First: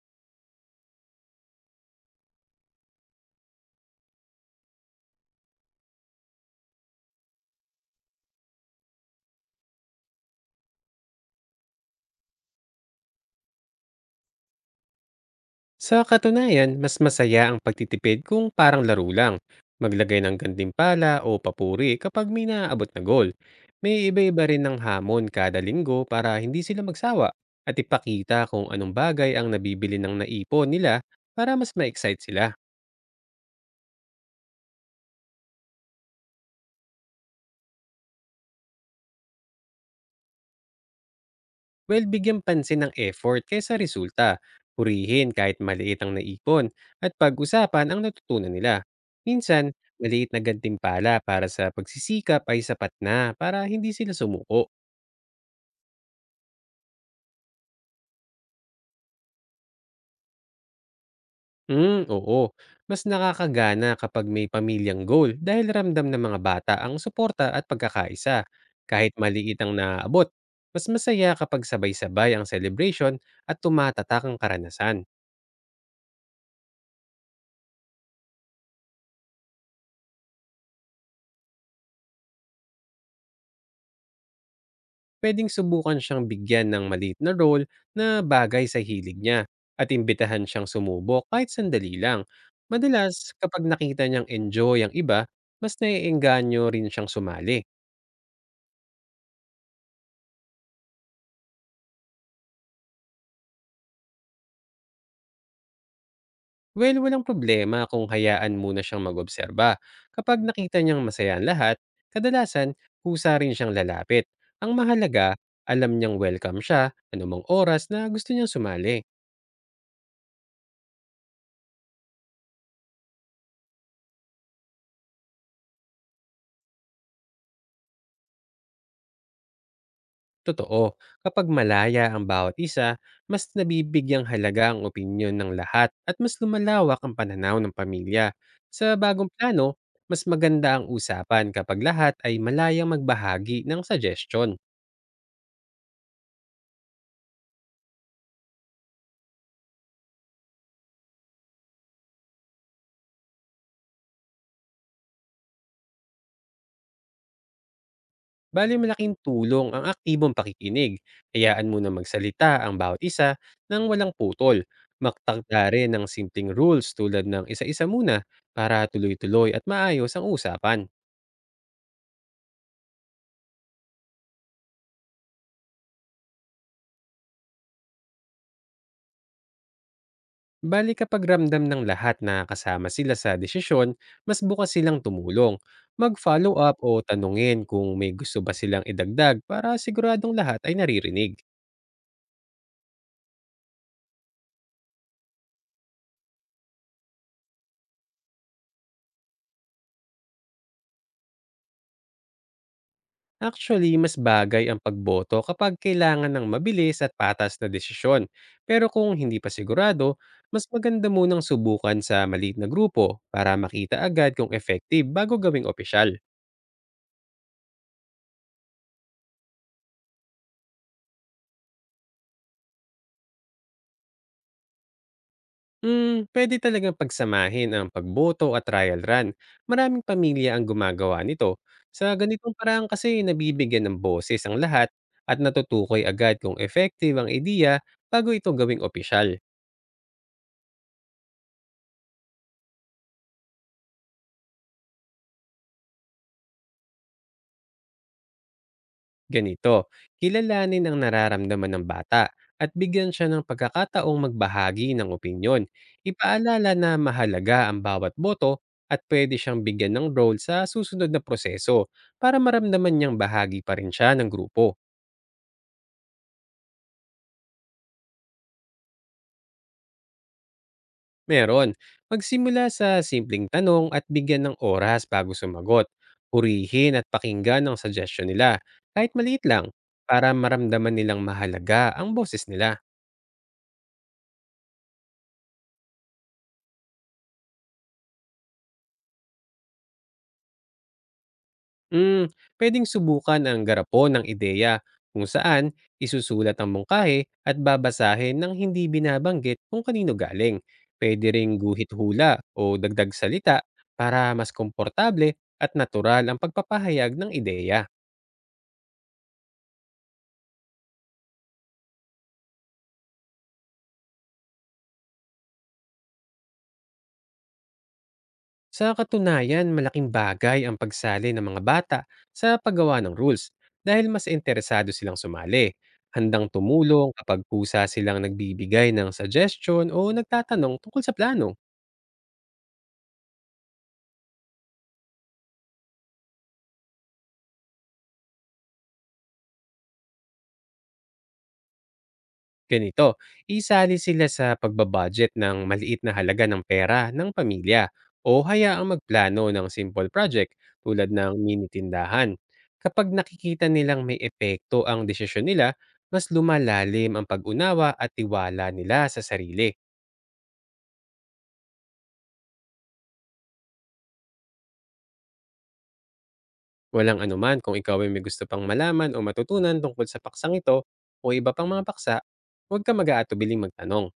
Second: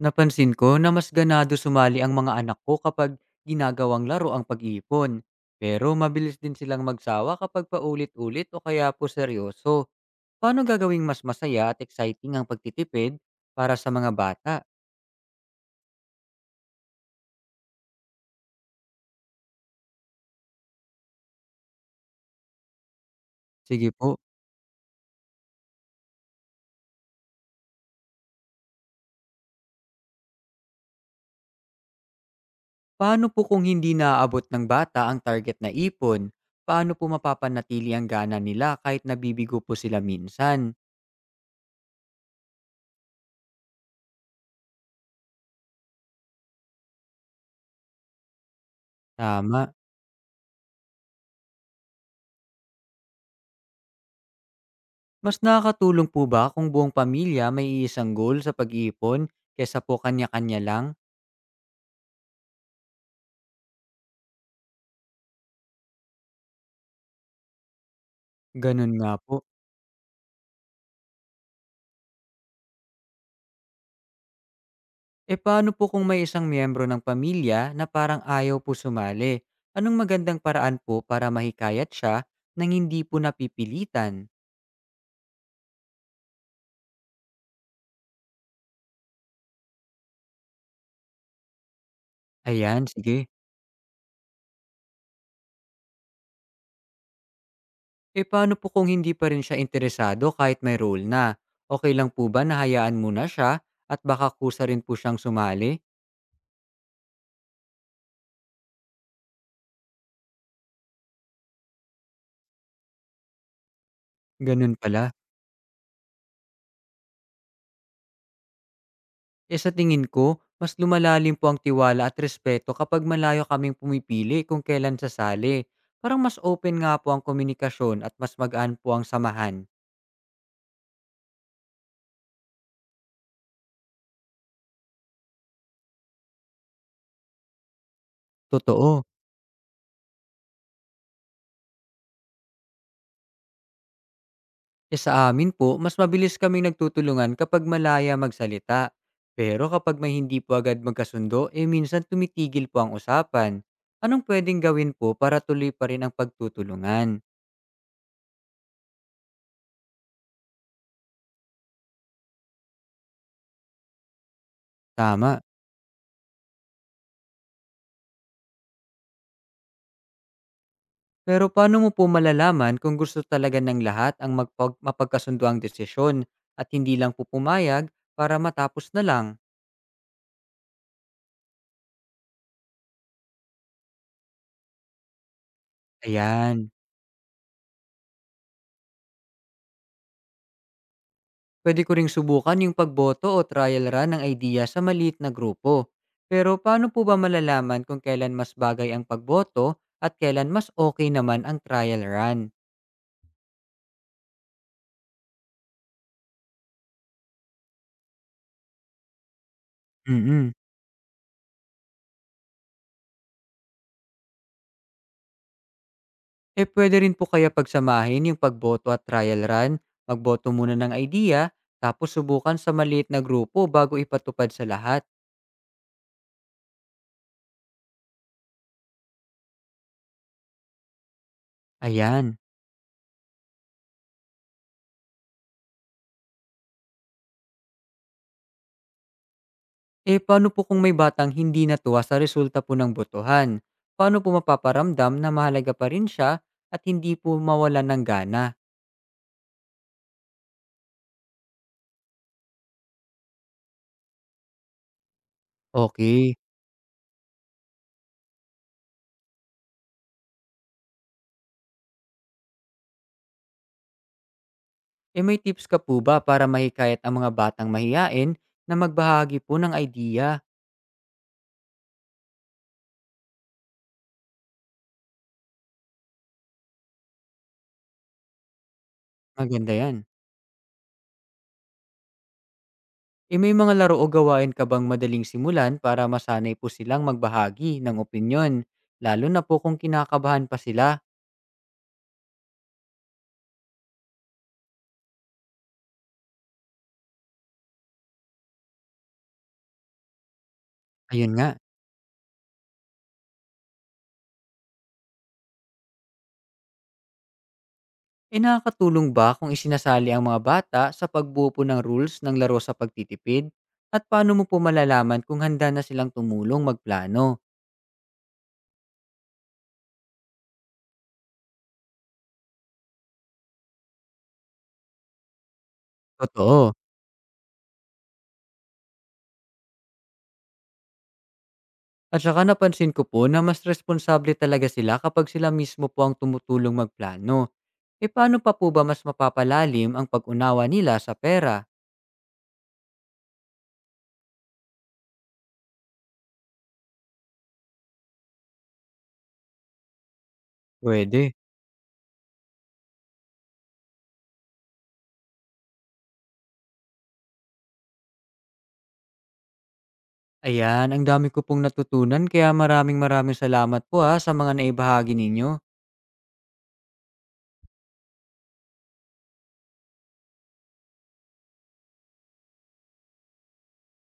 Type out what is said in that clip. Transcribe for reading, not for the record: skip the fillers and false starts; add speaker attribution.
Speaker 1: Napansin ko na mas ganado sumali ang mga anak ko kapag ginagawang laro ang pag-iipon. Pero mabilis din silang magsawa kapag paulit-ulit o kaya po seryoso. Paano gagawing mas masaya at exciting ang pagtitipid para sa mga bata?
Speaker 2: Sa katunayan, mas masaya ang pagtitipid kung parang laro lang. Maglagay ng gantimpala o papuri kapag may naaabot na goal.
Speaker 1: Sige
Speaker 2: May
Speaker 1: po,
Speaker 2: iba-iba rin ng hamon kada linggo para hindi sila magsawa at ipakita kung anong bagay ang nabibili ng naipon nila para mas ma-excite sila.
Speaker 1: paano po kung hindi naaabot ng bata ang target na ipon? Paano po mapapanatili ang gana nila kahit nabibigo po sila minsan?
Speaker 2: Well, bigyan pansin ng effort kaysa resulta. Purihin kahit maliit ang naipon at pag-usapan ang natutunan nila. Minsan,
Speaker 1: Tama.
Speaker 2: maliit na gantimpala para sa pagsisikap ay sapat na para hindi sila sumuko.
Speaker 1: Mas nakakatulong po ba kung buong pamilya may isang goal sa pag-iipon kesa po kanya-kanya lang?
Speaker 2: Hmm, oo. Mas nakakagana kapag may pamilyang goal dahil ramdam ng mga bata ang suporta at pagkakaisa.
Speaker 1: Ganun nga
Speaker 2: Kahit
Speaker 1: po.
Speaker 2: maliit ang naaabot, mas masaya kapag sabay-sabay ang celebration at tumatatak ang karanasan.
Speaker 1: E paano po kung may isang miyembro ng pamilya na parang ayaw po sumali? Anong magandang paraan po para mahikayat siya nang hindi po napipilitan?
Speaker 2: Pwedeng subukan siyang bigyan ng maliit na role na bagay sa hilig niya at imbitahan siyang sumubok kahit sandali lang.
Speaker 1: Ayan, sige.
Speaker 2: Madalas, kapag nakita niyang enjoy ang iba, mas naiengganyo rin siyang sumali.
Speaker 1: E paano po kung hindi pa rin siya interesado kahit may role na? Okay lang po ba na hayaan muna siya at baka kusa rin po siyang sumali?
Speaker 2: Well, walang problema kung hayaan muna siyang mag-obserba. Kapag nakita niyang masaya ang lahat, kadalasan, kusa rin siyang lalapit.
Speaker 1: Ganun
Speaker 2: Ang
Speaker 1: pala.
Speaker 2: mahalaga, alam niyang welcome siya, anumang oras na gusto niyang sumali.
Speaker 1: Eh, sa tingin ko, mas lumalalim po ang tiwala at respeto kapag malayo kaming pumipili kung kailan sasali. Parang mas open nga po ang komunikasyon at mas magaan po ang samahan.
Speaker 2: Totoo, kapag malaya ang bawat isa, mas nabibigyang halaga ang opinyon ng lahat at mas lumalawak ang pananaw ng pamilya. Sa
Speaker 1: Totoo.
Speaker 2: bagong plano, mas maganda ang usapan kapag lahat ay malayang magbahagi ng suggestion.
Speaker 1: Eh sa amin po, mas mabilis kaming nagtutulungan kapag malaya magsalita. Pero kapag may hindi po agad magkasundo, eh minsan tumitigil po ang usapan. Anong pwedeng gawin po para tuloy pa rin ang pagtutulungan?
Speaker 2: Bali malaking tulong ang aktibong pakikinig. Hayaan munang magsalita ang bawat isa nang walang putol.
Speaker 1: Tama.
Speaker 2: Magtakda rin ng simpleng rules tulad ng isa-isa muna para tuloy-tuloy at maayos ang usapan.
Speaker 1: Pero paano mo po malalaman kung gusto talaga ng lahat ang mapagkasundo ang desisyon at hindi lang po pumayag para matapos na lang?
Speaker 2: Bali kapag ramdam ng lahat na kasama sila sa desisyon, mas bukas silang tumulong. Mag-follow
Speaker 1: Ayan.
Speaker 2: up o tanungin kung may gusto ba silang idagdag para siguradong lahat ay naririnig.
Speaker 1: Pwede ko ring subukan yung pagboto o trial run ng idea sa maliit na grupo. Pero paano po ba malalaman kung kailan mas bagay ang pagboto at kailan mas okay naman ang trial run?
Speaker 2: Actually, mas bagay ang pagboto kapag kailangan ng mabilis at patas na desisyon. Pero kung hindi pa sigurado,
Speaker 1: Mm.
Speaker 2: mas maganda munang subukan sa maliit na grupo para makita agad kung effective bago gawing opisyal.
Speaker 1: Eh pwede rin po kaya pagsamahin yung pagboto at trial run, magboto muna ng idea, tapos subukan sa maliit na grupo bago ipatupad sa lahat.
Speaker 2: Hmm, pwede talagang pagsamahin ang pagboto at trial run. Maraming pamilya ang gumagawa nito. Sa
Speaker 1: Ayan.
Speaker 2: ganitong paraan kasi nabibigyan ng boses ang lahat at natutukoy agad kung effective ang ideya bago ito gawing opisyal.
Speaker 1: Eh paano po kung may batang hindi natuwa sa resulta po ng botohan? Paano po mapaparamdam na mahalaga pa rin siya at hindi po mawala ng gana?
Speaker 2: Ganito, kilalanin ang nararamdaman ng bata at bigyan siya ng pagkakataong magbahagi ng opinyon.
Speaker 1: Okay.
Speaker 2: Ipaalala na mahalaga ang bawat boto at pwede siyang bigyan ng role sa susunod na proseso para maramdaman niyang bahagi pa rin siya ng grupo.
Speaker 1: Eh may tips ka po ba para mahikayat ang mga batang mahiyain na magbahagi po ng idea?
Speaker 2: Meron, magsimula sa simpleng tanong at bigyan ng oras bago sumagot. Purihin at pakinggan ang suggestion nila, kahit maliit lang,
Speaker 1: Maganda yan.
Speaker 2: para maramdaman nilang mahalaga ang boses nila.
Speaker 1: Eh may mga laro o gawain ka bang madaling simulan para masanay po silang magbahagi ng opinyon? Lalo na po kung kinakabahan pa sila.
Speaker 2: Hmm, pwedeng subukan ang garapon ng ideya kung saan isusulat ang mungkahi at babasahin ng hindi binabanggit kung kanino galing.
Speaker 1: Ayun
Speaker 2: Pwede
Speaker 1: nga.
Speaker 2: ring guhit hula o dagdag salita para mas komportable at natural ang pagpapahayag ng ideya.
Speaker 1: Eh, nakakatulong ba kung isinasali ang mga bata sa pagbuo po ng rules ng laro sa pagtitipid? At paano mo po malalaman kung handa na silang tumulong magplano?
Speaker 2: Sa katunayan, malaking bagay ang pagsali ng mga bata sa paggawa ng rules dahil mas interesado silang sumali. Handang
Speaker 1: Totoo.
Speaker 2: tumulong kapag kusa silang nagbibigay ng suggestion o nagtatanong tungkol sa plano.
Speaker 1: At saka napansin ko po na mas responsable talaga sila kapag sila mismo po ang tumutulong magplano. E paano pa po ba mas mapapalalim ang pag-unawa nila sa pera?
Speaker 2: Ganito, isali sila sa pagbabudget ng maliit na halaga ng pera ng pamilya o hayaang magplano ng simple project tulad ng
Speaker 1: Pwede.
Speaker 2: mini tindahan. Kapag nakikita nilang may epekto ang desisyon nila, mas lumalalim ang pag-unawa at tiwala nila sa sarili.
Speaker 1: Ayan, ang dami ko pong natutunan kaya maraming maraming salamat po ha sa mga naibahagi ninyo.
Speaker 2: Walang anuman kung ikaw ay may gusto pang malaman o matutunan tungkol sa paksang ito o iba pang mga paksa, huwag ka mag-aatubiling magtanong.